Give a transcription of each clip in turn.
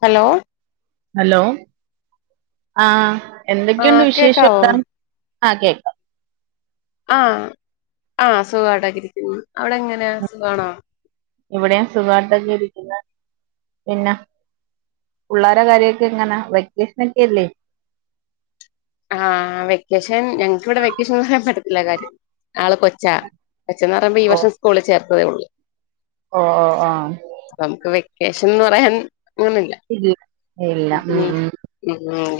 Hello hello ആഹ് എന്തൊക്കെയുണ്ട് ആഹ് വിശേഷം? കേക്കാവോ [unintelligible] ആഹ് കേക്കാം. ആഹ് ആഹ് സുഖായിട്ടൊക്കിരിക്കുന്നു അവിടെങ്ങനാ സുഖാണോ? ഇവിടെയും സുഖായിട്ടൊക്കെ ഇരിക്കുന്നു. പിന്ന പുള്ളേരെ കാര്യക്കെങ്ങന? വെക്കേഷനൊക്കെയല്ലേ. ആഹ് വെക്കേഷൻ ഞങ്ങക്കിവിടെ വെക്കേഷൻ [unintelligible] പറ്റത്തില്ല കാര്യം ആള് കൊച്ചാ കൊച്ചെന്ന് പറയുമ്പോ ഈ ഓ വർഷം സ്കൂളിൽ ചേർത്തതേ ഉള്ളൂ. ഓ ഓ ആഹ് പ്പ മുക്ക് വെക്കേഷൻ ന്ന് പറയാൻ അങ്ങനില്ല. ഇല്ല ഇല്ല ഉം ഉം ഉം ഉം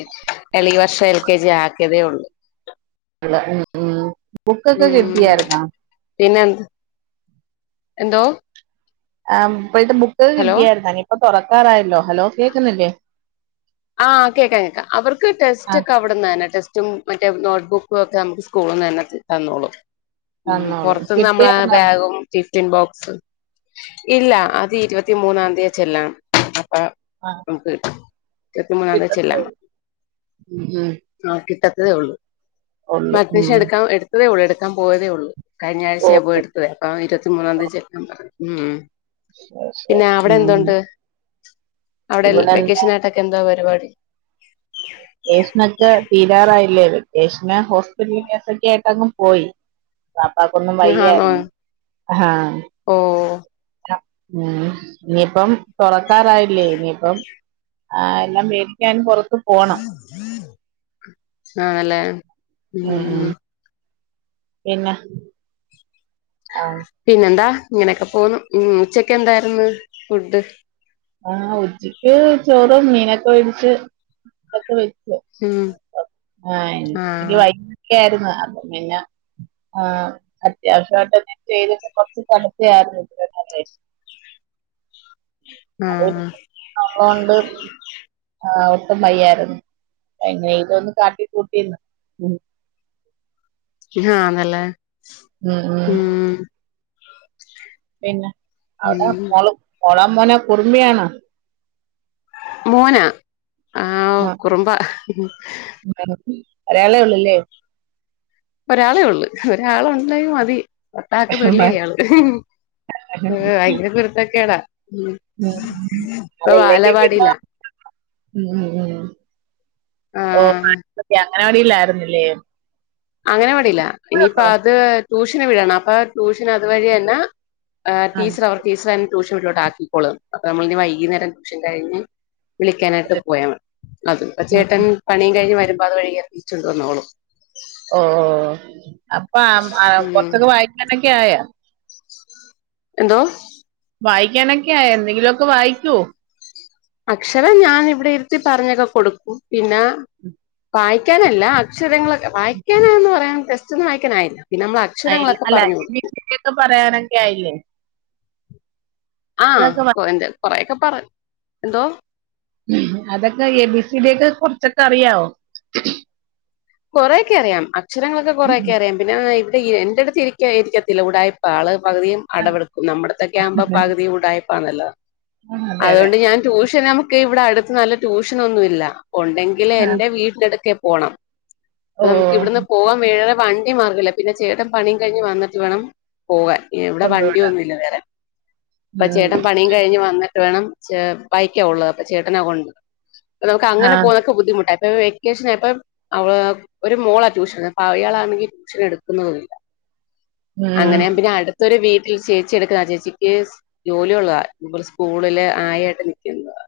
എളീ വർഷം എൽ കെ ജി ആക്കിയതേ ഉള്ളൂ. ല്ല ഉ ഉം ബുക്കൊക്കെ കിട്ടിയാര്ന്നോ? പിന്നെന്ത്‌? എന്തോ? ആഹ് പ്പഴത്തെ ബുക്ക് ഹലോ കിട്ടിയായിരുന്നോ നിപ്പ തുറക്കാറായല്ലോ ഹലോ കേക്കുന്നില്ലേ? ആഹ് കേക്കാം കേക്കാം അവർക്ക് ആ ടെസ്റ്റ്ക്കവിടന്ന് തന്നെ ടെസ്റ്റും മറ്റേ നോട്ട് ബുക്കും ഒക്കെ നമുക്ക് സ്കൂള്ന്ന് തന്നെ ത തന്നോളു ഉം ഉം തന്നോളൂ പൊറത്ത്ന്ന് നമ്മളാ കിട്ടിയായിരുന്നോ ബാഗും ടിഫ്റ്റിൻ ബോക്സ് ഇല്ല അത് ഇരുപത്തി മൂന്നാംതിയ ചെല്ലാം അപ്പൊ ആഹ് നമ്ക്ക് ഇരുപത്തി മൂന്നാം തി ചെല്ലാ ഉള്ളൂ ഉം ഉം ആഹ് കിട്ടത്തതേ ഉള്ളൂ. ഉള്ളു ഉം മഡ്മിഷൻ എടുക്കാൻ എടുത്തതേ ഉള്ളൂ എടുക്കാൻ പോയതേ ഉള്ളൂ. ഓ കഴിഞ്ഞാഴ്ചയാ പോയെ ടുത്തത് [unintelligible] ഇരുപത്തി മൂന്നാം തീയതി ചെല്ലാൻ പറഞ്ഞു. ഊം ശരി പിന്ന ശരി ഉം അവിടെന്തുണ്ട്? അവിടെ ൽ ഇവിടെ എന്താ വെക്കേഷനായിട്ടൊക്കെന്തോ പരിപാടി? ക്കേഷനൊക്കെ തീരാറായില്ലേ വെക്കേഷന് ഹോസ്പിറ്റൽ കേസൊക്കെ ആയിട്ടങ്ങ് പോയി. ബാപ്പാക്കൊന്നും വയ്യായിരുന്നു. അഹാ ഓഹ് [inaudible] ഉം ഇനിയിപ്പം തുറക്കാറായില്ലേ ഇനിപ്പം ആഹ് എല്ലാം വേടിക്കാൻ പൊറത്ത് ആണല്ലേ ഉം ഊം. പിന്ന ആഹ് പിന്നെന്താ ഇങ്ങനെയൊക്കെ പോവുന്നു ഉം ഉച്ചക്കെ ന്തായിരുന്ന് ഫുഡ്? ആഹ് ഉച്ചക്ക് ചോറും മീനൊക്കെ വേടിച്ച് [unintelligible] ഉം ആഹ് ക്കെ ആയിരുന്നു അപ്പ പിന്ന ആഹ് അത്യാവശ്യയിട്ട് [unintelligible] കൊർച്ച് തണുത്തെയായിരുന്നു [unintelligible] ആഹ് അതുകൊണ്ട് ആഹ് ഒട്ടും വയ്യായിരുന്നു. എങ്ങനെക്കൊന്ന് കാട്ടി കൂട്ടിന്ന്. ഉം ഹാന്നല്ലേ ഉം ഉം പിന്നെ അവിടെ ഉം മോള് മോളോ മോനൊ കുറുമ്പിയാണൊ? മോനാ ആഹ് കുറുമ്പ. [unintelligible] ഒരാളെള്ളൂല്ലേ ഒരാളേള്ളു ഒരാളോണ്ടേ മതി രണ്ടാക്ക് തുല്യ ഇയാള് ഭയങ്കര കുരുത്തക്കേട ഉം ഇപ്പ അതില്ലെങ്കി പിന്നെ ബാലവാടിലാ ഉം ഉം ഉം ആഹ് അങ്ങനവാടില്ലായിരുന്നില്ലേ അങ്ങനവാടിയില ഇനിയിപ്പ അത് ട്യൂഷന് വിടണം അപ്പ ട്യൂഷനതവഴി തന്ന ഏഹ് ആഹ് ടീച്ചറവർ ടീച്ചറയിന് ട്യൂഷൻ വീട്ടിലോട്ട് ആക്കിക്കോളും അപ്പ നമ്മളിനി വൈകുന്നേര ട്യൂഷൻ കഴിഞ്ഞ് വിളിക്കാനായിട്ട് പോയാ അതിപ്പ ഉം ചേട്ടൻ പണിയും കഴിഞ്ഞ് വരുമ്പ അത് വഴി കേറി വിളിച്ചോണ്ട് വന്നോളും ഓഹ് ഓഹ് ഓഹ് അപ്പ ആഹ് ഉം കൊറച്ചൊക്കെ വായിക്കാനക്കെ ആയാ എന്തോ വായിക്കാനൊക്കെ ആയ എന്തെങ്കിലൊക്കെ വായിക്കോ അക്ഷര ഞാനിവിടെയിരുത്തി പറഞ്ഞൊക്കെ കൊടുക്കും പിന്നെ വായിക്കാനല്ല അക്ഷരങ്ങളെക്കെ വായിക്കാനന്ന് പറയാൻ ടെസ്റ്റൊന്നും വായിക്കാനായില്ല പിന്നെ നമ്മള് ആയില്ല അല്ല [unintelligible] പറയാനൊക്കെ ആയില്ലേ അതൊക്കെ വാ- ആഹ് എന്ത് കൊറെയൊക്കെ പറ എന്തോ അതക്കെ എ ബി സി ഡിയക്കെ കൊറച്ചൊക്കെ അറിയാവോ കൊറേയൊക്കെ അറിയാം അക്ഷരങ്ങളക്കെ കൊറെക്കെ അറിയാം പിന്നെ ഇവിടെ എന്റെടുത്ത് ഇരിക്ക ഇരിക്കത്തില്ല ഉടായിപ്പ ആള് പകുതിയും ആ അടവെടെക്കും നമ്മുടെത്തെയ്ക്കാമ്പം പകുതിയും ഉടായിപ്പാന്നല്ലോ ആ അതെ അതെ അതുകൊണ്ട് ഞാൻ ട്യൂഷൻ നമു ക്ക് ഇവിടെടുത്ത് നല്ല ട്യൂഷനൊന്നുയില്ല ഒണ്ടെങ്കില് ആ എന്റെ വീട്ടിനടുക്കേ പോണം ഓ അപ്പ നമുക്കിവിടന്ന് പോവാൻ വേറെ വണ്ടി മാർഗയില്ല പിന്നെ ചേട്ടൻ പണി കഴിഞ്ഞ് വന്നിട്ട് വേണം പോവാൻ ഇവിടെ കൊണ്ടുവിടാം വണ്ടിയൊന്നുയില്ല വേറെ ഇപ്പ ഉം ചേട്ടൻ പണിയും കഴിഞ്ഞ് വന്നിട്ട് വേണം ചേ ബൈക്ക ഒള്ളത് അപ്പ ചേട്ടന കൊ ആ നമുക്കങ്ങനെ പോന്ന ക്ക്‌ ബുദ്ധിമുട്ട ഇപ്പ വെക്കേഷനയപ്പാ അവള് ഒരു മോളാ ട്യൂഷൻ അപ്പ അയാളാണെങ്കി ട്യൂഷനെടുക്കുന്നതുയില്ല ഉം അങ്ങനെയ പിന്നെ അടുത്തൊരു വീട്ടിൽ ചേച്ചി എടുക്കുന്നാ ആ ചേച്ചിക്ക് ജോലിയൊള്ളത ഇതുപോലെ സ്കൂളില് ആയായിട്ട് നിക്കന്നത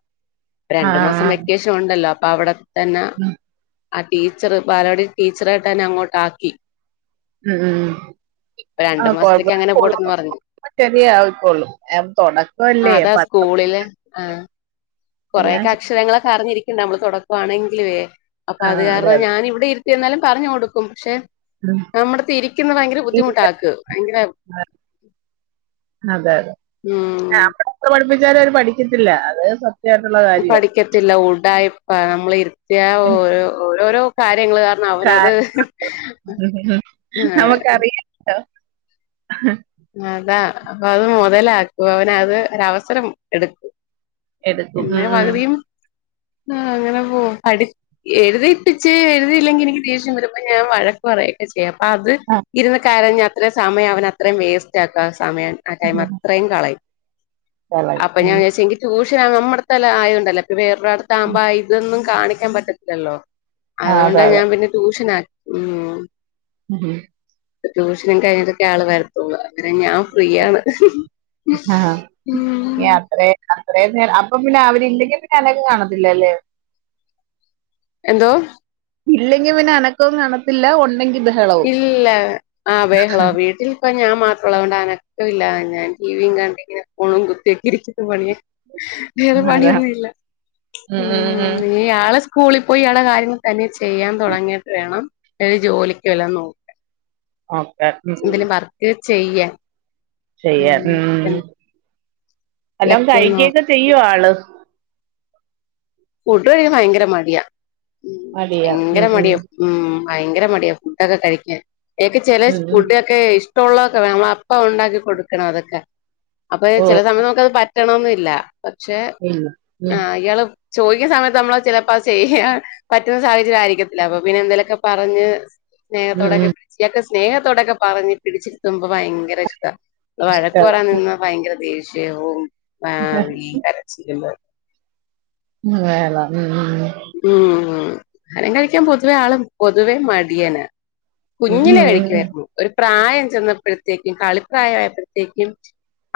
ആ രണ്ട് മാസം വെക്കേഷൻ ഒണ്ടല്ലോ അപ്പവിടെ തന്നെ ഉം ടീച്ചറ് ബാലവാടി ടീച്ചറായിട്ട് തന്നെ അങ്ങോട്ടാക്കി ഉം ഉം രണ്ടു ഉം മാസത്തേക്ക് അങ്ങനെ പോട്ടെന്ന് പറഞ്ഞു [unintelligible] ശരിയായുക്കൂള് ആ തൊടക്കല്ലേ അതാ പതുക്കെ സ്കൂളില് പതുക്കെ ആഹ് കൊറെക്കെ അക്ഷരങ്ങളൊക്കെ അറിഞ്ഞിരിക്കേണ്ടെ നമ്മള് തൊടക്കവാണെങ്കിലുവേ അപ്പ ആ അത് കാര അതെ അതെ ഞാനിവിടെയിരുത്തി എന്നാലും പറഞ്ഞു കൊടുക്കും പക്ഷെ ഉം. നമ്മടത്തെയിരിക്കുന്ന ഭയങ്കര ബുദ്ധിമുട്ട ഇരിക്കണം. ആക്ക് ഭയങ്കര അതെ അതെ ഉം ആഹ് നമ്മളെത്ര പഠിപ്പിച്ചാലും അവര് പഠിക്കത്തില്ല അത് സത്യയിട്ടുള്ള കാര്യാ പഠിക്കത്തില്ല ഉടായിപ്പ നമ്മളെയിരുത്തിയ ഓരോ ഓരോരോ കാര്യങ്ങള് അവനത് ആഹ് [unintelligible] അതാ അപ്പ അത് മൊതലാക്കും അവനത് ഒരവസരം എടുക്കും എടുക്കും എന്നെ ഉം, ഉം. പകതിയും ആഹ് അങ്ങനെ പോ അടി എഴുതിയിട്ടിച്ച് എഴുതിയില്ലെങ്കി എനിക്ക് ദേഷ്യം വരുമ്പ ഞാൻ വഴക്ക് പറയും ചെയ്യാം. അപ്പ അത് ആ, ഇരുന്ന് കരഞ്ഞ് അത്ര സമയം അവനത്രയും വേസ്റ്റ് ആക്ക സമയം. ആ ടൈം അത്ര- ടൈം കളയും. കളയും അപ്പൊ ഞാൻ ഉം. വിചാരിച്ചു എങ്കി ട്യൂഷൻ നമ്മുടെത്തെല്ലേ ആയോണ്ടല്ലേ? [unintelligible] ഇവടെ അടുത്താവുമ്പ അയ് ഇതൊന്നും കാണിക്കാൻ പറ്റത്തില്ലല്ലോ ആ അതെ അതോണ്ടാ അതെ ഞാൻ പിന്നെ ട്യൂഷൻ ആ- ഉം ഉം പ്പൊ ട്യൂഷനും കഴിഞ്ഞട്ടൊക്കെ ആള് വരത്തൊള്ളൂ പിന്നെ ഞാൻ ഫ്രീയാണ് അത്രേം നേരം അപ്പം പിന്നെ അവരില്ലെങ്കിൽ പിന്നെ അനക്കം കാണത്തില്ലല്ലേ എന്തോ ഇല്ലെങ്കി പിന്നെ അനക്കൊം കാണത്തില്ല ഒണ്ടെങ്കി ഇത ഇല്ല ആ ബേഹളോം വീട്ടിൽ ഇപ്പ ഞാൻ മാത്രള്ളൂ അഓണ്ട് അനക്കവില്ല ഞാൻ ടിവിയും കണ്ടിങ്ങനെ ഫോണും കുത്തിയൊക്കെ ഇരിക്കും പണിയ- വേറെ അതാ പണിയൊന്നും ഇല്ല ഉം ആള് സ്കൂളിൽ പോയി ഇയാളെ കാര്യങ്ങൾ തന്നെ ചെയ്യാൻ തൊടങ്ങീട്ട് വേണംഎനിക്ക് ജോലി ക്ക് വല്ലോം ഓക്കെ ഉം നോക്കാൻഎന്തേലും വർക്ക് ചെയ്യാൻ ചെയ്യാൻ ഉം വല്ലോം ലക്ക് നോ കഴിക്കെക്കെ ചെയ്യോ ആള് ഫുഡ് കഴിക്കാൻ ഭയങ്കര മടിയാ ഉം മടിയാ ഭയങ്കര ഉം മടിയാ ഉം ഭയങ്കര മടിയാ ഫുഡൊക്കെ കഴിക്കാൻ ഏക്ക്‌ ചെലെ ഉം ഉം ഫുഡ് ക്കെ ഇഷ്ടമുള്ളതൊക്കെ വേണം നമ്മളെ അപ്പ ഉണ്ടാക്കി കൊടുക്കണം അതൊക്കെ അപ്പൊ ഓ ചെല സമയത്ത് നമുക്കത് പറ്റ് റ്റണംന്നില്ല പക്ഷെ ഇല്ല ഉം ആഹ് ഇയാള് ചോയ്ക്ക്ണ സമയത്ത് നമ്മളാ ചെലപ്പോ അത് ചെയ്യാൻ പറ്റ്ന്ന സാഹചര്യം ആയിരിക്കത്തില്ല അപ്പൊ പിന്നെ എന്തേലെക്കെ പറഞ്ഞ് ഉം സ്നേഹത്തോടൊക്കെ ഉം പിടിച്ച് ഇയാക്ക് സ്നേഹത്തോടൊക്കെ പറഞ് പിടിച്ചിരുത്തുമ്പോ ഭയങ്കര ഇഷ്ടാ വഴക്ക് പറയാൻ ഉം. നിന്നാ ഭയങ്കര ദേഷ്യവും ആഹ് ഈ കരച്ചിലും ഉം വേള ഉം ഉം ഉം ഉം ആഹാരം കഴിക്കാൻ പൊതുവെ ആള് പൊതുവെ മടിയനാ ഉം കുഞ്ഞിലെ ഉം ഉം കഴിക്കുവായ്രുന്നു ഒരു പ്രായം ചെന്നപ്പെഴത്തേക്കും കളിപ്രായായപ്പെയത്തേക്കും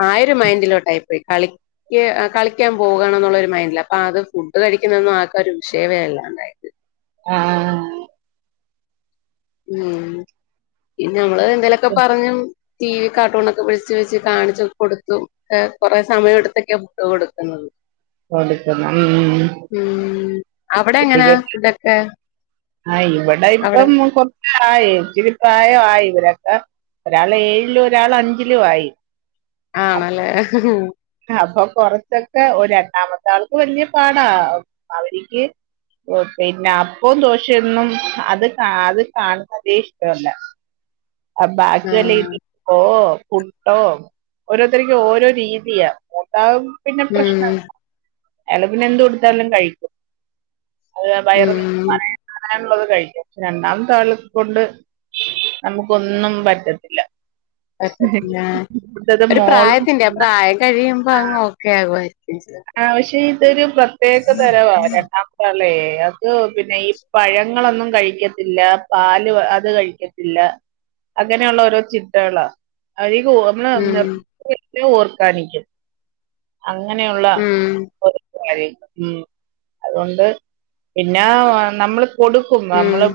ആയിരം മൈന്റിലോട്ടായി കളിക്ക് കളിക്കാൻ പോകണം എന്നുള്ളൊരു മൈൻഡിലാ അപ്പൊ അത് ഫുഡ് കഴിക്ക്ണെന്നും ഒരു വിഷയവേ അല്ലാണ്ടായി ആഹ് ഉം പിന്നെ ഞങ്ങള് എന്തേലൊക്കെ പറഞ്ഞ് ടി വി കാർട്ടൂണ് ഒക്കെ വിളിച്ച് വെച്ച് കാണിച്ച് കൊടുത്തും ക്ക് കൊറെേ സമയടുത്തൊക്കെ ഫുഡ്‌ കൊടുക്ക്ന്നത് കൊടുക്കണം ഉം അവടെ എങ്ങനാ ഫുഡക്കെ ആഹ് ഇവിടെ ഇപ്പം കാെ ആയി ഇച്ചിരിപ്രായവായി ഇവരൊക്കെ ഒരാള് ഏഴിലും ഒരാള് അഞ്ചിലും ആയി ആണല്ലേ അപ്പൊ കൊറച്ചൊക്കെ ഓ രണ്ടാമത്തെ ആൾക്ക് വല്ല്യ പാടാ അവരിക്ക് ഓ പിന്നെ അപ്പം ദോശയൊന്നും അത് കാ അത് കാണുന്നതേ ഇഷ്ടവല്ല [inaudible] ബാക്കി വല്ല ആഹ് ഇഡ്ലി ഓ ഫുഡോ ഓരോര്ത്തര്ക്കും ഓരോ രീതിയാ മൂത്താൾ പിന്നെ ഉം പ്രശ്നല്ല അയാള് പിന്നെ എന്ത് കൊടുത്താലും കഴിക്കും അത് വയറ് ഉം നെറയാവാനുള്ളത് കഴിക്കും രണ്ടാമത്തെ ആളെകൊണ്ട് നമുക്കൊന്നും പറ്റത്തില്ല പറ്റത്തില്ലാ ഇവിടുത്തത് ഒരു മോളും പ്രായത്തിന്റെ പ്രായം കഴിയുമ്പോ അങ്ങ് ഓക്കെ ആകുവായിരിക്കും ആവശ്യ ഇതൊരു പ്രത്യേക തരവാ രണ്ടാമ- ത്താളെ അത് പിന്നെ ഈ പഴങ്ങളൊന്നും കഴിക്കത്തില്ല പാല് അത് കഴിക്കത്തില്ല അങ്ങനെയൊള്ള ഓരോ ചിട്ടകളാ. അതീക് ഒന്ന് ഒന്ന് ഉം നിർത്തി നിർത്തി ഓർക്കാനിക്കും. അങ്ങനെയൊള്ള ഉം ഒർ ളയി ഉം അതോണ്ട് പിന്നാ നമ്മള് കൊട് ക്കും ഉം നമ്മള്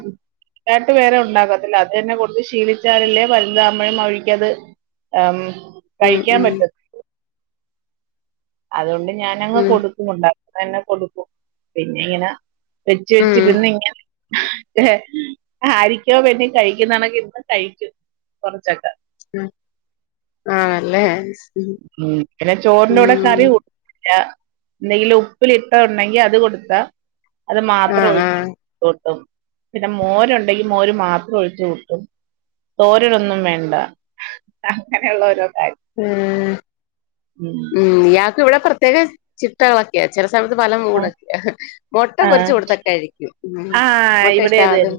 ഇതായിട്ട് വേറെ ഒണ്ടാക്കത്തില്ല അത് തന്നെ കൊടുത്ത് ശീലിച്ചാലല്ലേ വലുതാമ്പഴും അവരിക്കത് ആം ഉം കഴിക്കാൻ ഉം പറ്റത്തു അതോണ്ട് ഞാനങ്ങ് ഉം കൊടുക്കും ഒണ്ടാക്കിതന്ന കൊടുക്കും പിന്നെ ഇങ്ങന വെച് ഉം വെച്ചിരുന്നിങ്ങനെ ആരിക്കോ വേണ്ടി കഴിക്കുന്നണക്കിരുന്നങ്ങ് കഴിക്കും കൊറച്ചൊക്ക ഉം ആണല്ലേ ഉം പിന്നെ ചോറിന്റെ കുടെ ഉം കറി കൂ നെയ്യിലുപ്പിലിട്ട ഒണ്ടെങ്കി അത് കൊടുത്താ അത് മാത്രോ ആഹ് ഒഴിച്ചു ആഹ് കൂട്ടും പിന്നെ മോരുണ്ടെങ്കി മോര് മാത്രം ഒഴിച്ചു കൂട്ടും തോരനൊന്നും വേണ്ട അങ്ങനെയുള്ള ഓരോ കാര്യം ഉം ഉം ഉം ഇയാക്കിവ്ടെ പ്രത്യേക ചി മുട്ടകളൊക്കെയാ ചെല സമയത്ത് പല മൂടൊക്കെയ മൊട്ട പൊരിച്ച് കൊടുത്താ കഴിക്കും ഉം ആഹ് മുട്ട ഇവിടേം ഇഷ്ടാ അതും ഇതന്നെ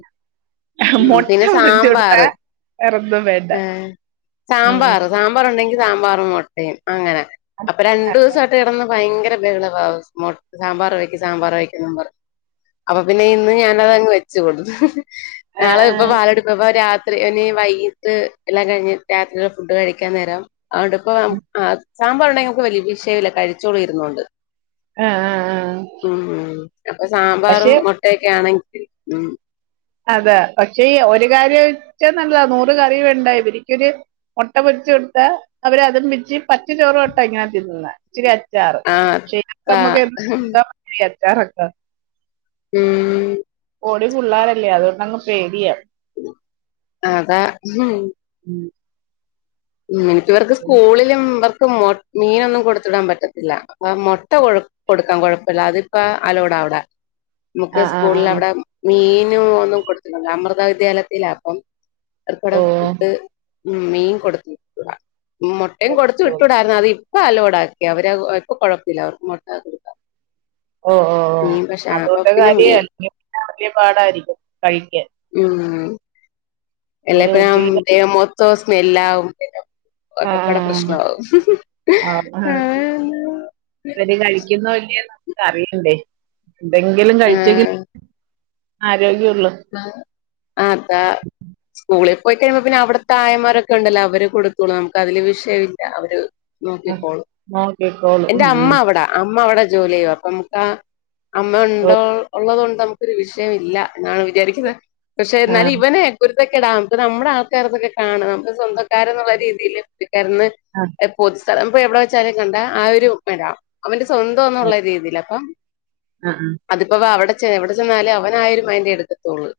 ഉം മൊട്ട പിന്നെ പൊരിച്ചു കൊടുത്ത സാമ്പാറ് വെറൊന്നു വേണ്ട ഏഹ് ഉം സാമ്പാറ് സാമ്പാറുണ്ടെങ്കി സാമ്പാറും മൊട്ടയും അങ്ങനെ അപ്പൊ ആ രണ്ടുസായിട്ട് കെടന്ന് ഭയങ്കര ബെഹളവ മൊ സാമ്പാർ വെക്ക് സാമ്പാർ വെക്കെന്ന് പറഞ്ഞ് അപ്പൊ പിന്നെ ഇന്ന് ഞാനതങ്ങ് വെച്ച് കൊടുത്ത് നാളെ ഇപ്പൊ ആഹ് പാലടുപ്പ പ്പ രാ ഇനി വൈകിട്ട് എല്ലാം കഴിഞ്ഞ് രാത്രീല ഫുഡ് കഴിക്കാൻ നേരം അതോണ്ട്പ്പോ സാമ്പാറൊണ്ടെങ്കി നമുക്ക് വലൃ വിഷയില്ല കഴിച്ചോളും ഇരുന്നോണ്ട് ആഹ് ആഹ് ഉം ഉം അപ്പൊ സാമ്പാറും പക്ഷെ മൊട്ടയൊക്കെ ആണെങ്കി ഉം അതാ പക്ഷേ ഈ ഒരു കാര്യം വെച്ചാ നല്ലതാ നൂറ് കറി വേണ്ട ഇവരിക്കൊരു മൊട്ട പൊരിച്ച് കൊടുത്താ അവര് അത് പിച്ചി പച്ച ചോറുക്കൊടുത്ത ഇങ്ങനെ തിന്നുന്നേ ഇച്ചിരി അച്ചാറ് ആഹ് പക്ഷേ ക്ക താ നമുക്ക് നമ്മുക്കീ അച്ചാറൊക്ക ഉം പൊടി പുള്ളാരല്ലേ അതോണ്ടങ്ങ് പേടിയ അതാ ഹും ഉം ഉം നിനക്കിവർക്ക് സ്കൂളിലും അവർക്ക് മൊ മീനൊന്നും കൊടുത്ത് വിടാൻ പറ്റത്തില്ല മൊട്ട കൊ കൊടുക്കാൻ കൊഴപ്പില്ല അതിപ്പ അലോട അവിട നമുക്ക് ആഹ് ആഹ് സ്കൂൾല് ആഹ് അവിടെ മീനും ഒന്നും കൊടുത്ത് വിടില്ല അമൃത വിദ്യാലയത്തില അപ്പം അത്പോട ഓഹ് ഫുഡ് മീൻ കൊടുത്തു വിട്ടൂട മൊട്ടയും കൊടുത്തു ഓഹ് വിട്ടൂടാരുന്നു അതി ഇപ്പ അലോടാക്കി അവര് ഇപ്പൊ കൊഴപ്പില്ല അവർക്ക്‌ മൊട്ട കൊടുക്കാം ഓ ഓ ഓ മീൻ പക്ഷെ അപ്പൊ അതോണ്ട് പിന്നെ കാര്യായി മീൻ അല്ലെങ്കി പിന്നെ വലിയംപാടായിരിക്കും കഴിക്കാൻ ഉം ഇവര് എല്ലപ്പം ഉച്ചക്ക് മൊത്തോം സ്മെല്ലാവും ഒക്കപ്പാട ആഹ് പ്രശ്നാവും അവര് കഴിക്കുന്നോ ഇല്യോന്ന് നമുക്ക് അറിയണ്ടേ എന്തെങ്കിലും കഴിച്ചെങ്കിൽ ആരോഗൃള്ളു ആ ആ ത സ്കൂളിൽ പോയി കഴിയുംമ്പോ പിന്നെ അവിടുത്തെ ആയിമാരൊക്കിണ്ടല്ലോ അവര് കൊടുത്തോളും നമുക്ക് അതില് വിഷയില്ല അവര് ആ നോക്കികോളും നോക്കിക്കോളും എന്റെ ഉം ഉം അമ്മ അവിട അമ്മ അവിടെ ജോലി ചെയ്യ അപ്പൊ നമുക്ക് ആ അമ്മ ഓ ഉണ്ടോ ഉള്ളത് കൊണ്ട് നമുക്കരു വിഷയമില്ല എന്നാണ് വിചാരിക്കുന്ന പക്ഷേ ആ എന്നാലും ഇവനെ ക്കുതൊക്കെടാ ഇപ്പൊ നമ്മുടെ ആൾക്കാർ ഇതൊക്കെ കാണും നമ്മുടെ സ്വന്തക്കാര എന്നുള്ള രീതിയിയില് ക്കന്ന് ആ പൊതു സ്ഥലം ഇപ്പൊ എവിടെ വെച്ചാലും കണ്ട ആ ഒരു മട അവന്റെ സ്വന്തംന്നുള്ള രീതിൽ അപ്പൊ ആ ആ അതിപ്പോ അവിടെ എവിടെ ചെന്നാല അവനാ ആ ഒരു മെൻ്റ് എടുക്കത്തുള്ളൂ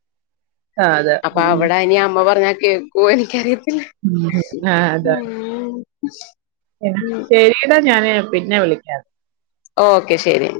ആ അതെ അപ്പൊ ഉം അവ്ടെ ഇനി അമ്മ പറഞ്ഞാൽ കേക്കൂ എനിക്കറിയ ഉം ആഹ് അതെ [unintelligible] ഉം. ശരിയടാ ഞാന് പിന്നെ വിളിക്കാ ഓക്കെ ശെരി